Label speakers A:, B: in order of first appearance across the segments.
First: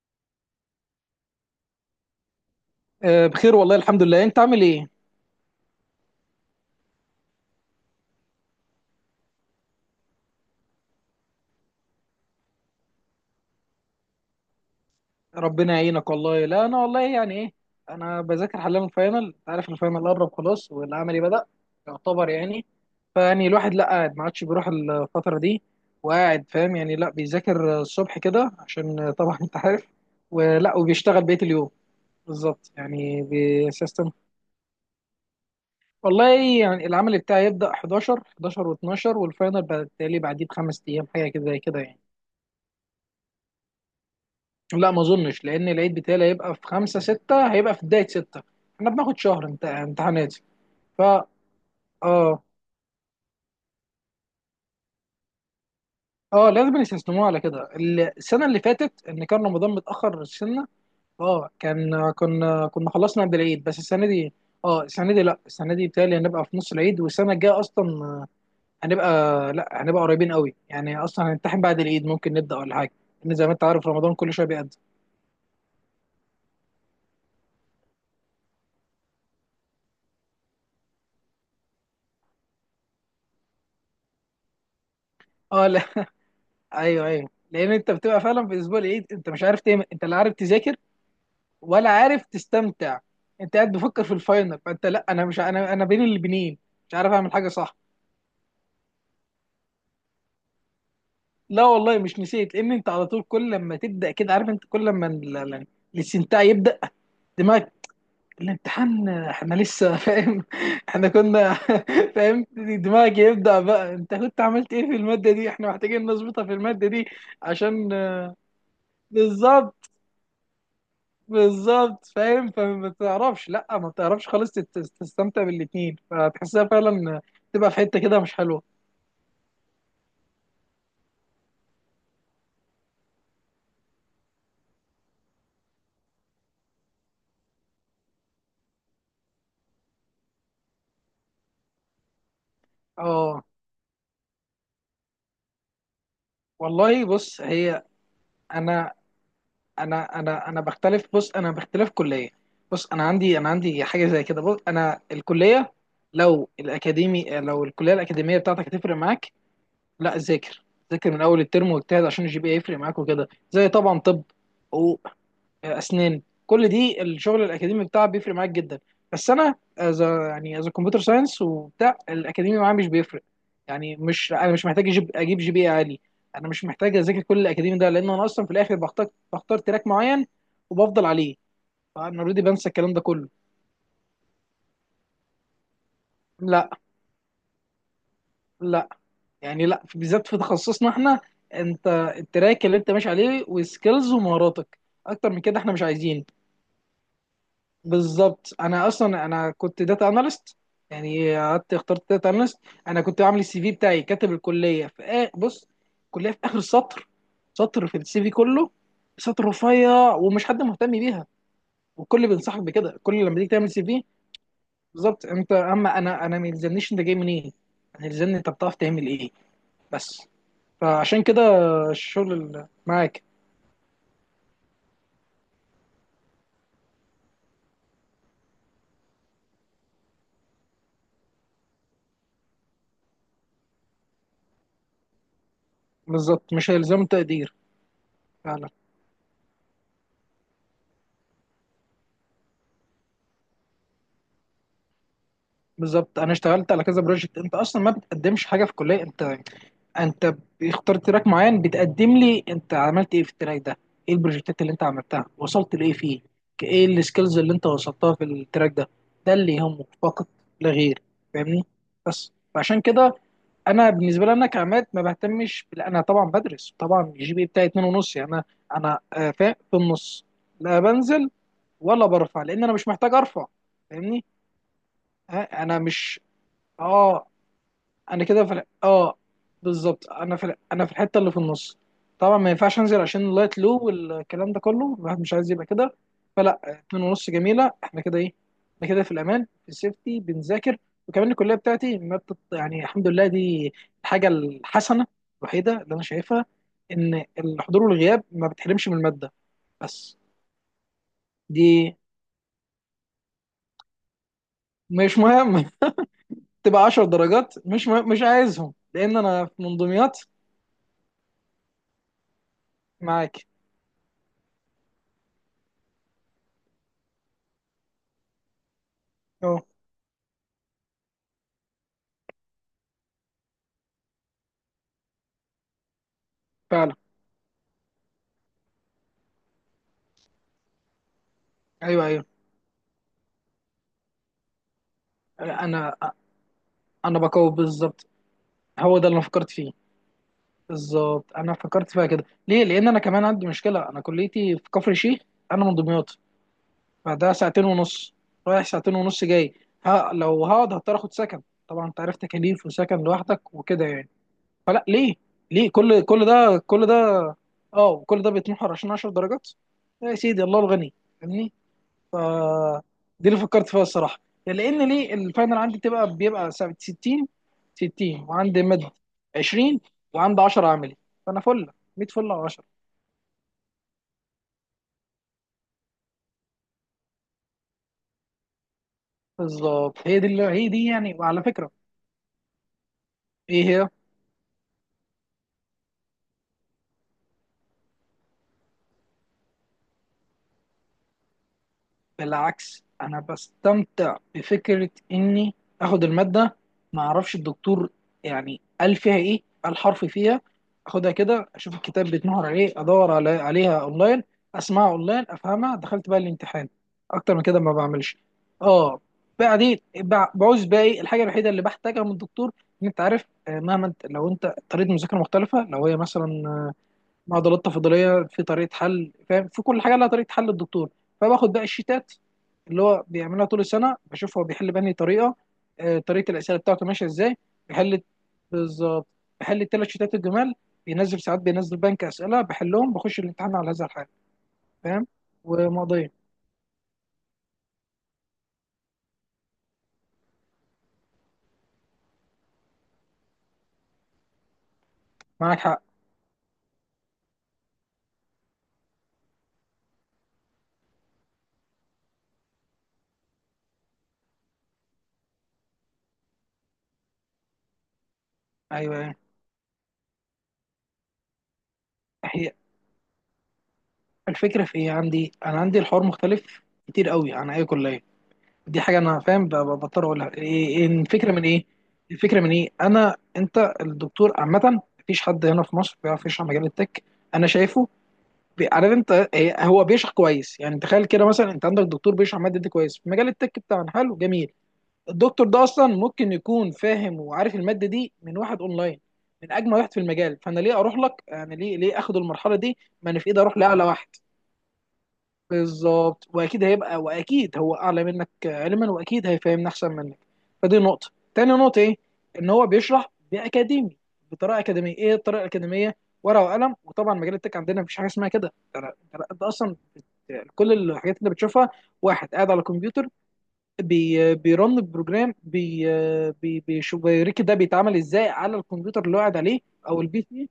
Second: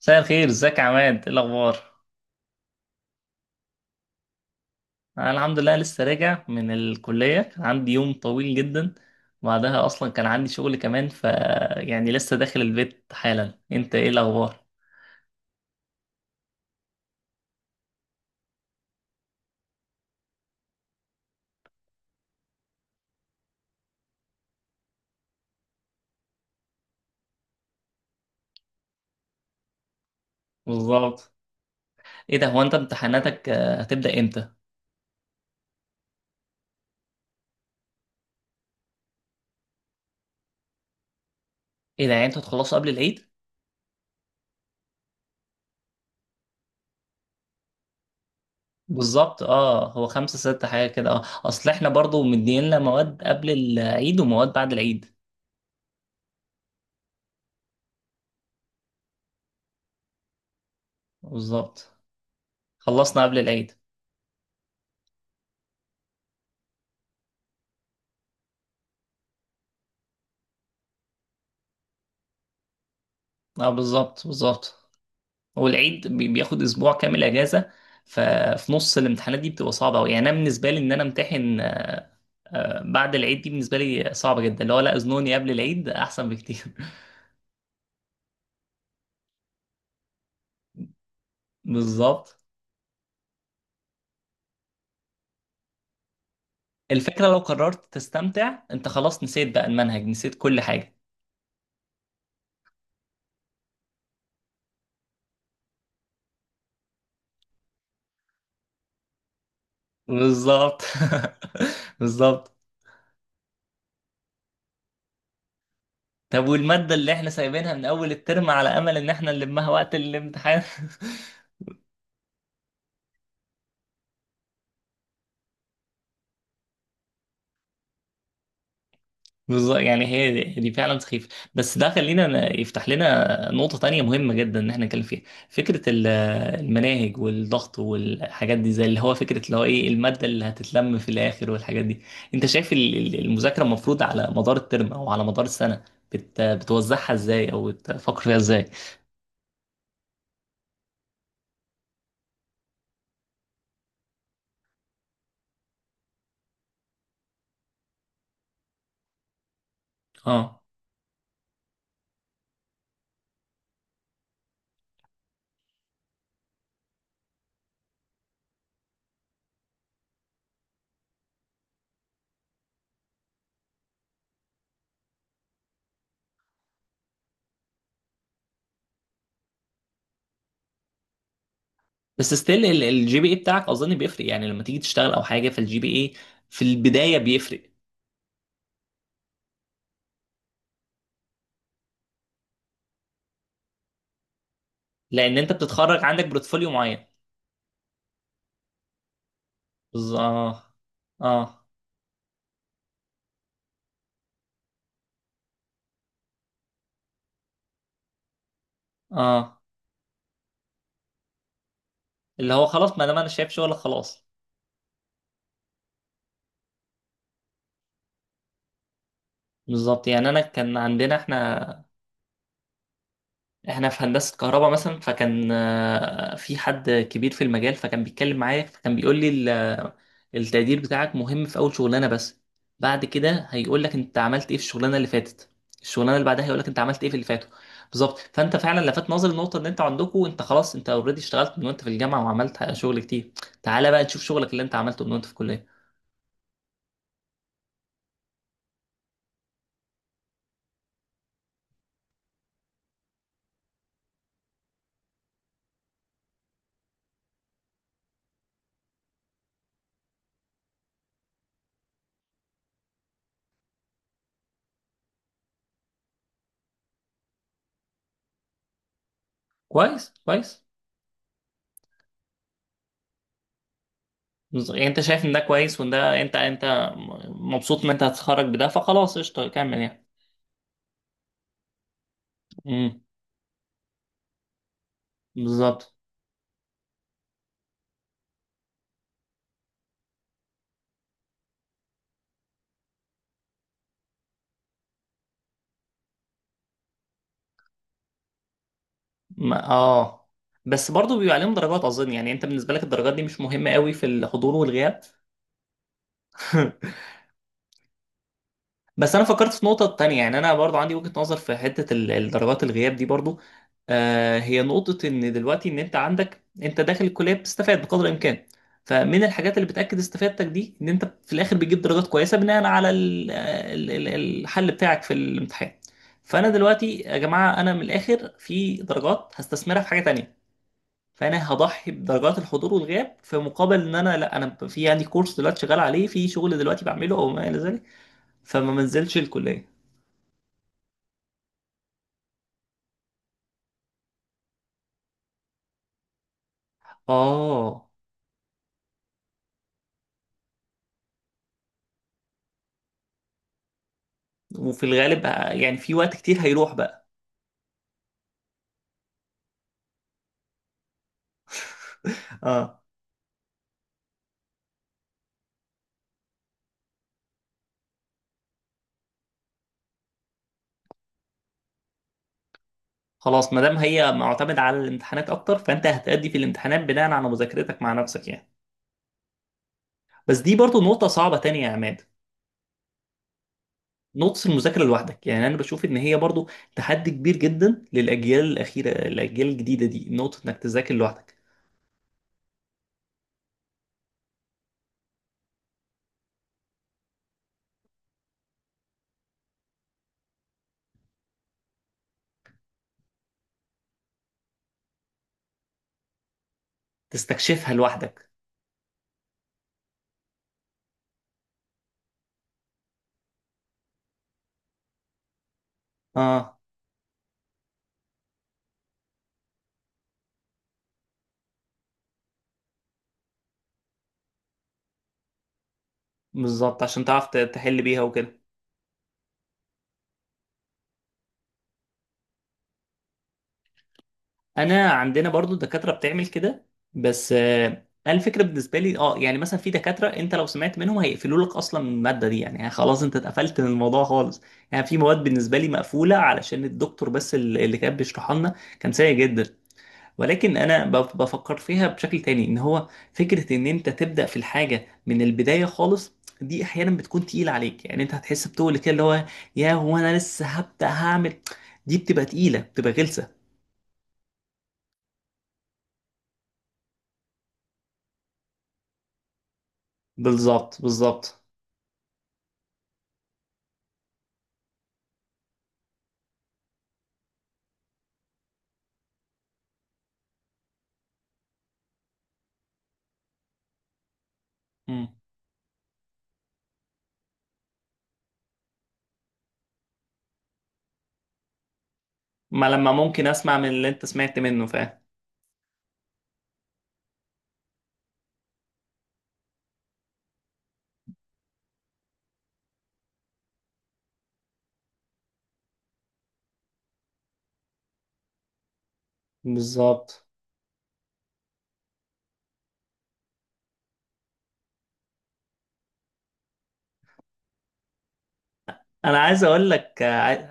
A: مساء الخير، ازيك يا عماد؟ ايه الاخبار؟
B: آه، بخير والله الحمد لله. انت عامل ايه؟
A: انا الحمد لله، لسه راجع من الكليه. كان عندي يوم طويل جدا، بعدها اصلا كان عندي شغل كمان، ف يعني لسه داخل البيت حالا. انت ايه الاخبار؟
B: ربنا يعينك والله. لا انا والله يعني ايه، انا بذاكر حاليا الفاينل. انت عارف الفاينل قرب خلاص، والعملي بدأ يعتبر يعني. فيعني الواحد لا قاعد، ما عادش بيروح الفترة دي، وقاعد فاهم يعني. لا بيذاكر الصبح كده عشان طبعا انت عارف، ولا وبيشتغل
A: بالظبط.
B: بقية اليوم.
A: ايه ده؟ هو
B: بالظبط
A: انت
B: يعني.
A: امتحاناتك
B: بسيستم.
A: هتبدا امتى؟
B: والله يعني العمل بتاعي يبدأ 11 11 و12، والفاينل بالتالي بعديه بخمس ايام، حاجة كده زي كده يعني.
A: ايه ده؟ يعني انتوا هتخلصوا قبل العيد؟
B: لا ما اظنش، لان العيد بتاعي هيبقى في خمسة ستة، هيبقى في بداية ستة. احنا بناخد
A: بالظبط.
B: شهر
A: اه، هو
B: امتحانات.
A: خمسة ستة حاجه كده. اه
B: فا
A: اصل احنا برضو
B: اه
A: مدينا مواد قبل العيد ومواد بعد العيد.
B: اه لازم يستثنوه على كده. السنة اللي فاتت ان كان رمضان متأخر سنة. اه
A: بالظبط،
B: كان كنا
A: خلصنا
B: خلصنا قبل
A: قبل
B: العيد،
A: العيد.
B: بس السنة دي اه، السنة دي لا، السنة دي بتهيألي هنبقى في نص العيد. والسنة الجاية اصلا هنبقى، لا هنبقى قريبين قوي. يعني اصلا هنمتحن بعد العيد، ممكن نبدأ ولا حاجة، لان زي ما انت
A: اه،
B: عارف رمضان
A: بالظبط
B: كل شوية بيقدم.
A: بالظبط. هو العيد بياخد اسبوع كامل اجازه. ففي نص الامتحانات دي بتبقى صعبه قوي، يعني انا بالنسبه لي ان انا امتحن بعد العيد دي بالنسبه لي صعبه جدا، اللي هو لا اذنوني قبل
B: اه لا
A: العيد احسن بكتير
B: ايوه ايوه، لان انت بتبقى فعلا في اسبوع العيد انت مش عارف تعمل، انت لا عارف تذاكر ولا عارف
A: بالظبط.
B: تستمتع. انت قاعد بفكر في الفاينل، فانت لا انا مش انا بين البنين مش عارف
A: الفكره
B: اعمل
A: لو
B: حاجه صح.
A: قررت تستمتع انت خلاص نسيت بقى المنهج، نسيت كل حاجه.
B: لا والله مش نسيت، لان انت على طول كل لما تبدا كده. عارف انت كل لما الاستمتاع يبدا، دماغك الامتحان احنا لسه فاهم.
A: بالظبط
B: احنا كنا فاهم.
A: بالظبط،
B: دماغك يبدا بقى انت كنت عملت ايه في الماده دي، احنا محتاجين نظبطها
A: طب
B: في الماده
A: والماده
B: دي
A: اللي احنا سايبينها من
B: عشان.
A: اول الترم على امل ان احنا نلمها
B: بالظبط
A: وقت الامتحان؟
B: بالظبط. فاهم، فما تعرفش، لا ما تعرفش خالص تستمتع بالاتنين، فتحسها فعلا تبقى في حته كده مش حلوه.
A: بالظبط، يعني هي دي فعلا سخيفة. بس ده خلينا يفتح لنا نقطة تانية مهمة جدا إن احنا نتكلم فيها. فكرة المناهج والضغط والحاجات دي، زي اللي هو فكرة اللي هو إيه المادة اللي هتتلم في الآخر والحاجات دي. أنت شايف
B: اه
A: المذاكرة المفروض على مدار الترم أو على مدار السنة
B: والله
A: بتوزعها
B: بص
A: إزاي أو
B: هي.
A: بتفكر فيها إزاي؟
B: انا انا بختلف. بص انا باختلاف كليه. بص انا عندي حاجه زي كده. بص انا الكليه، لو الاكاديمي، لو الكليه الاكاديميه بتاعتك هتفرق معاك، لا
A: اه،
B: ذاكر. ذاكر من اول الترم واجتهد عشان الجي بي يفرق معاك، وكده زي طبعا. طب اسنان كل دي الشغل الاكاديمي بتاعها بيفرق معاك جدا. بس انا از يعني از كمبيوتر ساينس، وبتاع الاكاديمي معايا مش بيفرق. يعني مش انا مش محتاج اجيب جي بي إيه عالي. انا مش محتاج اذاكر كل الاكاديمي ده، لان انا اصلا في الاخر بختار، تراك معين وبفضل عليه. فانا
A: بس
B: اوريدي بنسى
A: ستيل
B: الكلام ده
A: الجي بي
B: كله.
A: اي بتاعك اظن بيفرق، يعني لما تيجي تشتغل او حاجه فالجي بي اي في
B: لا
A: البدايه بيفرق.
B: لا، يعني لا بالذات في تخصصنا احنا، انت التراك اللي انت ماشي عليه وسكيلز ومهاراتك، اكتر
A: لان
B: من
A: انت
B: كده احنا مش
A: بتتخرج
B: عايزين.
A: عندك بورتفوليو معين.
B: بالظبط. انا اصلا انا كنت داتا اناليست.
A: بالظبط.
B: يعني
A: اه
B: قعدت اخترت داتا اناليست. انا كنت عامل السي في بتاعي، كاتب الكليه في آه بص، الكليه في اخر السطر، سطر في السي في كله، سطر
A: اه
B: رفيع ومش حد مهتم بيها. والكل
A: اللي
B: بينصحك
A: هو خلاص
B: بكده
A: ما
B: كل
A: دام انا
B: لما تيجي
A: شايف
B: تعمل
A: شغل
B: سي في.
A: خلاص.
B: بالظبط. انت اما انا ما يلزمنيش انت جاي منين، انا يلزمني انت بتعرف تعمل ايه.
A: بالظبط،
B: بس
A: يعني انا كان عندنا
B: فعشان كده
A: احنا،
B: الشغل اللي معاك.
A: احنا في هندسة كهرباء مثلا. فكان في حد كبير في المجال، فكان بيتكلم معايا فكان بيقول لي التقدير بتاعك مهم في اول شغلانة بس، بعد كده هيقول لك انت عملت ايه في الشغلانة اللي فاتت، الشغلانة اللي بعدها
B: بالظبط
A: هيقول لك
B: مش
A: انت عملت
B: هيلزم
A: ايه في اللي فاتوا.
B: تقدير.
A: بالظبط، فانت
B: فعلا.
A: فعلا لفت نظري النقطة ان انت عندكم، انت خلاص، انت اوريدي اشتغلت من وانت في الجامعة وعملت شغل كتير. تعالى بقى نشوف شغلك اللي انت عملته من وانت في الكلية.
B: بالظبط، انا اشتغلت على كذا بروجكت. انت اصلا ما بتقدمش حاجه في الكليه، انت انت بيختار تراك معين، بتقدم لي انت عملت ايه في التراك ده، ايه البروجكتات اللي انت عملتها، وصلت لايه فيه. ايه السكيلز اللي انت وصلتها في التراك ده، ده اللي يهمك فقط لا غير. فاهمني؟ بس فعشان كده، انا بالنسبه لي انا كعماد ما بهتمش انا طبعا بدرس. طبعا الجي بي إيه بتاعي اتنين ونص، يعني انا آه، في
A: كويس
B: النص،
A: كويس.
B: لا بنزل ولا برفع، لان انا مش محتاج ارفع. فاهمني؟
A: يعني انت شايف ان ده
B: ها، انا
A: كويس وان
B: مش
A: ده، انت
B: اه
A: مبسوط ان انت
B: انا
A: هتتخرج
B: كده في ال-
A: بده فخلاص
B: اه
A: قشطه كمل يعني.
B: بالظبط، انا انا في الحته اللي في النص. طبعا ما ينفعش
A: امم.
B: انزل عشان اللايت لو والكلام ده كله، الواحد مش عايز يبقى
A: بالظبط.
B: كده. فلا، اتنين ونص جميله، احنا كده ايه، احنا كده في الامان، في السيفتي بنذاكر. وكمان الكليه بتاعتي ما بتط... يعني الحمد لله، دي الحاجه الحسنه الوحيده اللي انا شايفها، ان الحضور والغياب ما بتحرمش من الماده.
A: ما-
B: بس
A: اه بس برضه بيبقى عليهم
B: دي
A: درجات اظن، يعني انت بالنسبه لك الدرجات دي مش مهمه قوي في الحضور والغياب.
B: مش مهم. تبقى 10 درجات مش مهم. مش عايزهم
A: بس
B: لان
A: انا
B: انا
A: فكرت
B: في
A: في نقطة
B: منظوميات.
A: تانية، يعني انا برضو عندي وجهة نظر في حتة الدرجات الغياب دي
B: معاك.
A: برضو. هي نقطة ان دلوقتي ان انت عندك، انت داخل الكلية بتستفاد بقدر الامكان. فمن الحاجات
B: اه
A: اللي بتأكد استفادتك دي ان انت في الاخر بتجيب درجات كويسة بناء على الحل بتاعك في الامتحان. فانا
B: فعلا.
A: دلوقتي يا جماعة، انا من الاخر في درجات هستثمرها في حاجة تانية. فانا هضحي
B: ايوه،
A: بدرجات الحضور والغياب في مقابل ان انا لا انا في عندي كورس دلوقتي شغال
B: انا
A: عليه، في شغل دلوقتي بعمله
B: انا
A: او ما
B: بقوي
A: الى ذلك.
B: بالظبط،
A: فما
B: هو ده اللي
A: منزلش
B: انا فكرت
A: الكلية.
B: فيه. بالظبط، انا فكرت فيها كده ليه، لان انا كمان عندي مشكله. انا كليتي في كفر الشيخ، انا من دمياط، فده ساعتين
A: اه،
B: ونص رايح، ساعتين ونص جاي. ها لو هقعد هضطر اخد سكن، طبعا انت عارف تكاليف وسكن لوحدك وكده يعني. فلا
A: وفي
B: ليه،
A: الغالب
B: ليه
A: يعني في
B: كل
A: وقت
B: كل
A: كتير
B: ده،
A: هيروح
B: كل
A: بقى.
B: ده، اه كل ده بيتمحور عشان 10 درجات. يا سيدي الله الغني يعني. ف
A: اه،
B: دي اللي فكرت فيها الصراحه، يعني لان ليه الفاينل عندي بتبقى بيبقى ساعة 60 60، وعندي مد 20، وعندي 10 عملي. فانا فل 100، فل على 10.
A: خلاص ما دام هي معتمدة على الامتحانات اكتر، فانت هتأدي في الامتحانات بناء على مذاكرتك مع نفسك يعني.
B: بالظبط، هي دي،
A: بس
B: اللي
A: دي
B: هي
A: برضو
B: دي
A: نقطة
B: يعني.
A: صعبة
B: وعلى
A: تانية يا
B: فكره.
A: عماد.
B: ايه هي؟
A: نقطة المذاكرة لوحدك، يعني انا بشوف ان هي برضو تحدي كبير جدا للاجيال الاخيرة، الاجيال الجديدة دي، نقطة انك تذاكر لوحدك،
B: بالعكس، انا بستمتع بفكره اني اخد الماده، ما اعرفش الدكتور يعني قال فيها ايه، قال حرف فيها. اخدها كده، اشوف الكتاب بيتنهر عليه، ادور على عليها اونلاين، اسمعها اونلاين افهمها، دخلت بقى الامتحان. اكتر من كده ما
A: تستكشفها
B: بعملش.
A: لوحدك.
B: اه. بعدين بعوز بقى ايه الحاجه الوحيده اللي بحتاجها من الدكتور. ان انت عارف آه، مهما انت، لو انت طريقه مذاكره مختلفه، لو هي
A: اه،
B: مثلا معضلات تفاضليه في طريقه حل. فاهم، في كل حاجه لها طريقه حل الدكتور، فباخد بقى الشيتات اللي هو بيعملها طول السنه، بشوف هو بيحل بأنهي طريقه. آه، طريقه الاسئله
A: بالظبط،
B: بتاعته
A: عشان
B: ماشيه
A: تعرف
B: ازاي
A: تحل بيها
B: بيحل.
A: وكده.
B: بالظبط. بحل الثلاث شيتات الجمال، بينزل ساعات، بينزل بنك اسئله بحلهم، بخش الامتحان على هذا الحال.
A: انا
B: فاهم.
A: عندنا برضو دكاتره
B: ومقضيه.
A: بتعمل كده. بس انا الفكره بالنسبه لي يعني مثلا في دكاتره انت لو سمعت منهم هيقفلوا لك اصلا من الماده دي، يعني خلاص انت اتقفلت من الموضوع خالص. يعني في مواد بالنسبه
B: معاك
A: لي
B: حق.
A: مقفوله علشان الدكتور، بس اللي كان بيشرحها لنا كان سيء جدا. ولكن انا بفكر فيها بشكل تاني، ان هو فكره ان انت تبدا في الحاجه من البدايه خالص، دي احيانا بتكون تقيله عليك. يعني انت هتحس بتقول كده اللي
B: ايوه،
A: هو يا هو انا لسه هبدا هعمل، دي بتبقى
B: هي
A: تقيله بتبقى غلسه.
B: الفكره في ايه عندي، انا عندي الحوار مختلف كتير قوي عن اي كليه. دي حاجه انا فاهم بضطر اقولها. إيه
A: بالظبط
B: إيه الفكره
A: بالظبط.
B: من ايه، الفكره من ايه؟ انا انت الدكتور عامه مفيش حد هنا في مصر بيعرف يشرح مجال التك. انا شايفه. عارف انت إيه، هو بيشرح كويس. يعني تخيل كده مثلا، انت عندك دكتور بيشرح ماده دي كويس في مجال التك بتاعنا، حلو جميل.
A: مم.
B: الدكتور ده اصلا ممكن يكون فاهم وعارف الماده دي من واحد اونلاين، من اجمل واحد في المجال. فانا ليه اروح لك؟ يعني ليه، ليه اخد المرحله
A: ما
B: دي
A: لما
B: ما انا
A: ممكن
B: في ايدي اروح
A: اسمع من
B: لاعلى
A: اللي انت
B: واحد.
A: سمعت منه فاهم.
B: بالظبط، واكيد هيبقى، واكيد هو اعلى منك علما، واكيد هيفهمنا احسن منك. فدي نقطه. تاني نقطه ايه، ان هو بيشرح باكاديمي، بطريقه اكاديميه. ايه الطريقه الاكاديميه؟ ورقه وقلم. وطبعا مجال التك عندنا مفيش حاجه اسمها كده، ده ده لا، ده اصلا
A: بالظبط،
B: كل الحاجات اللي بتشوفها واحد قاعد على الكمبيوتر، بيرن بروجرام، بي بيشوف بيوريك ده بيتعمل ازاي على الكمبيوتر اللي
A: انا
B: هو قاعد
A: عايز
B: عليه،
A: اقول
B: او
A: لك
B: البي سي.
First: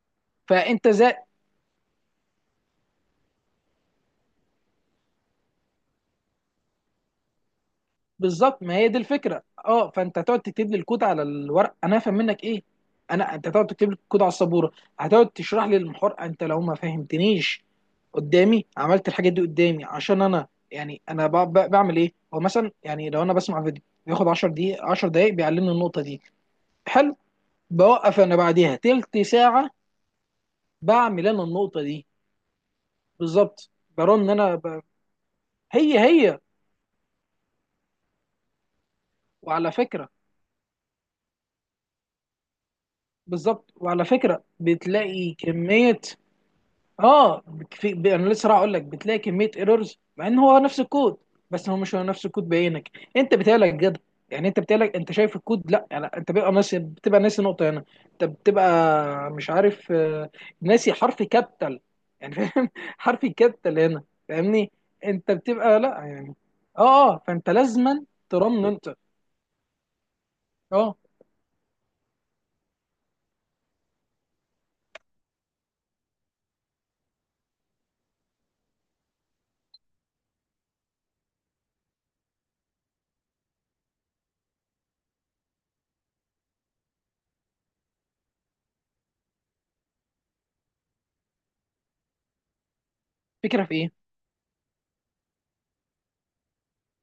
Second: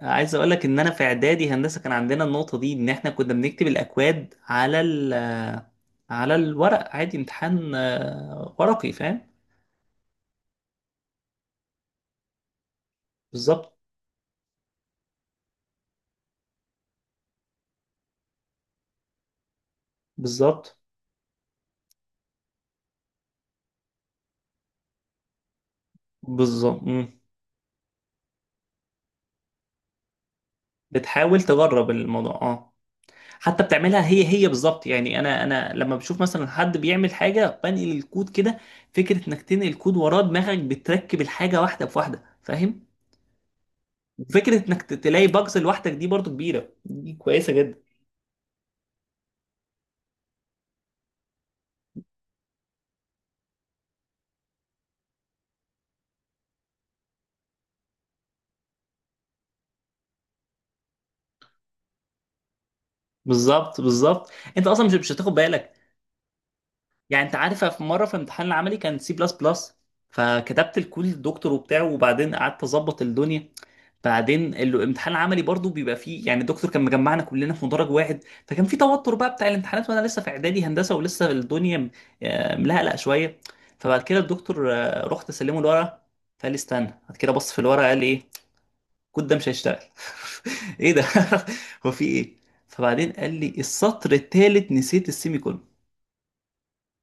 A: عايز اقول لك ان
B: فانت
A: انا في
B: زي.
A: اعدادي هندسه كان عندنا النقطه دي، ان احنا كنا بنكتب الاكواد على الورق عادي، امتحان
B: بالظبط، ما هي
A: ورقي
B: دي
A: فاهم.
B: الفكره. اه فانت هتقعد تكتب لي الكود على الورق، انا هفهم منك ايه، انا انت هتقعد
A: بالظبط
B: تكتب لي الكود على السبوره، هتقعد تشرح لي المحور انت، لو ما فهمتنيش قدامي عملت الحاجات دي قدامي، عشان انا
A: بالظبط
B: يعني انا بعمل ايه. هو مثلا يعني لو انا بسمع فيديو بياخد 10 دقيقة 10 دقايق بيعلمني النقطة دي،
A: بالظبط.
B: حلو.
A: مم.
B: بوقف انا بعديها تلت ساعة، بعمل
A: بتحاول
B: انا النقطة
A: تجرب
B: دي.
A: الموضوع، اه. حتى
B: بالظبط.
A: بتعملها، هي
B: برن
A: هي
B: انا ب...
A: بالظبط، يعني انا لما
B: هي
A: بشوف
B: هي.
A: مثلا حد بيعمل حاجه بنقل الكود كده، فكره انك
B: وعلى
A: تنقل كود
B: فكرة.
A: وراه دماغك بتركب الحاجه واحده بواحده فاهم.
B: بالظبط، وعلى فكرة
A: فكره انك تلاقي
B: بتلاقي
A: باجز لوحدك،
B: كمية.
A: دي برضو كبيره، دي
B: اه
A: كويسه جدا.
B: في انا لسه راح اقول لك بتلاقي كميه ايرورز، مع ان هو نفس الكود، بس هو مش هو نفس الكود بعينك، انت بتقلق جد. يعني انت بتقلق، انت شايف الكود، لا يعني انت بيبقى ناسي، بتبقى ناسي نقطه هنا، انت بتبقى مش عارف آه، ناسي حرف كابيتال يعني. فاهم حرف كابيتال
A: بالظبط
B: هنا
A: بالظبط. انت
B: فاهمني.
A: اصلا مش
B: انت
A: هتاخد بالك.
B: بتبقى لا يعني، اه اه
A: يعني انت
B: فانت
A: عارف في
B: لازما
A: مره في امتحان
B: ترن
A: العملي
B: انت.
A: كان سي بلس بلس، فكتبت
B: اه
A: الكود للدكتور وبتاعه وبعدين قعدت اظبط الدنيا. بعدين الامتحان العملي برضو بيبقى فيه يعني. الدكتور كان مجمعنا كلنا في مدرج واحد، فكان في توتر بقى بتاع الامتحانات وانا لسه في اعدادي هندسه ولسه الدنيا ملهلقه شويه. فبعد كده الدكتور، رحت اسلمه الورقه، فقال لي استنى. بعد كده بص في الورقه قال لي ايه، الكود ده مش هيشتغل ايه ده؟ هو في ايه؟ فبعدين قال لي
B: فكره في ايه؟
A: السطر الثالث نسيت السيمي كولون.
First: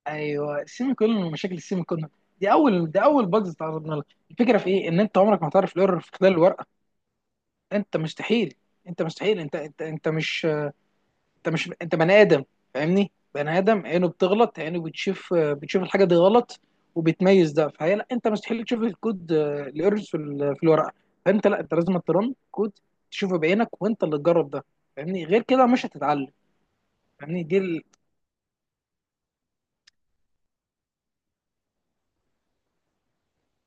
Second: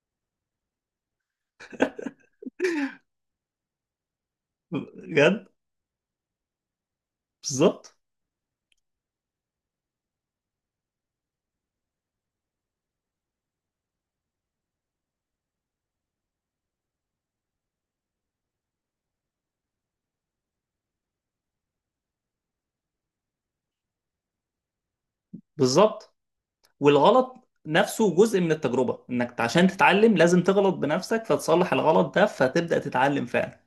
B: ايوه السيمي كولون، ومشاكل السيمي كولون دي اول، ده اول بجز تعرضنا لها. الفكره في ايه، ان انت عمرك
A: بجد.
B: ما هتعرف الايرور في خلال الورقه.
A: بالظبط
B: انت مستحيل. انت مستحيل انت مش انت، مش انت بني ادم فاهمني. بني ادم عينه بتغلط، عينه بتشوف، بتشوف الحاجه دي غلط وبتميز ده. فهي لا انت مستحيل تشوف الكود الايرورز في في الورقه. فانت لا انت لازم ترن كود، تشوفه بعينك وانت اللي تجرب ده فاهمني. غير كده مش
A: بالظبط.
B: هتتعلم. فاهمني
A: والغلط نفسه جزء من التجربة، انك عشان تتعلم لازم تغلط بنفسك فتصلح الغلط ده فتبدأ تتعلم فعلا.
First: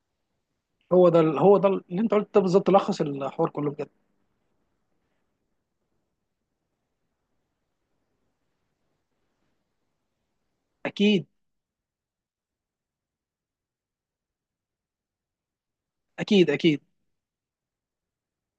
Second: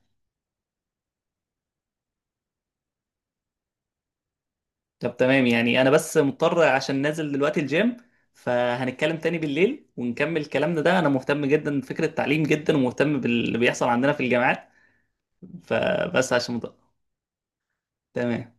B: هو ده هو ده اللي انت قلت ده، بالظبط لخص الحوار كله بجد.
A: طب تمام، يعني انا بس مضطر عشان نازل دلوقتي الجيم. فهنتكلم تاني بالليل ونكمل كلامنا ده، انا
B: اكيد
A: مهتم جدا بفكرة التعليم جدا ومهتم باللي بيحصل عندنا في الجامعات. فبس
B: اكيد
A: عشان مضطر.
B: اكيد.
A: تمام.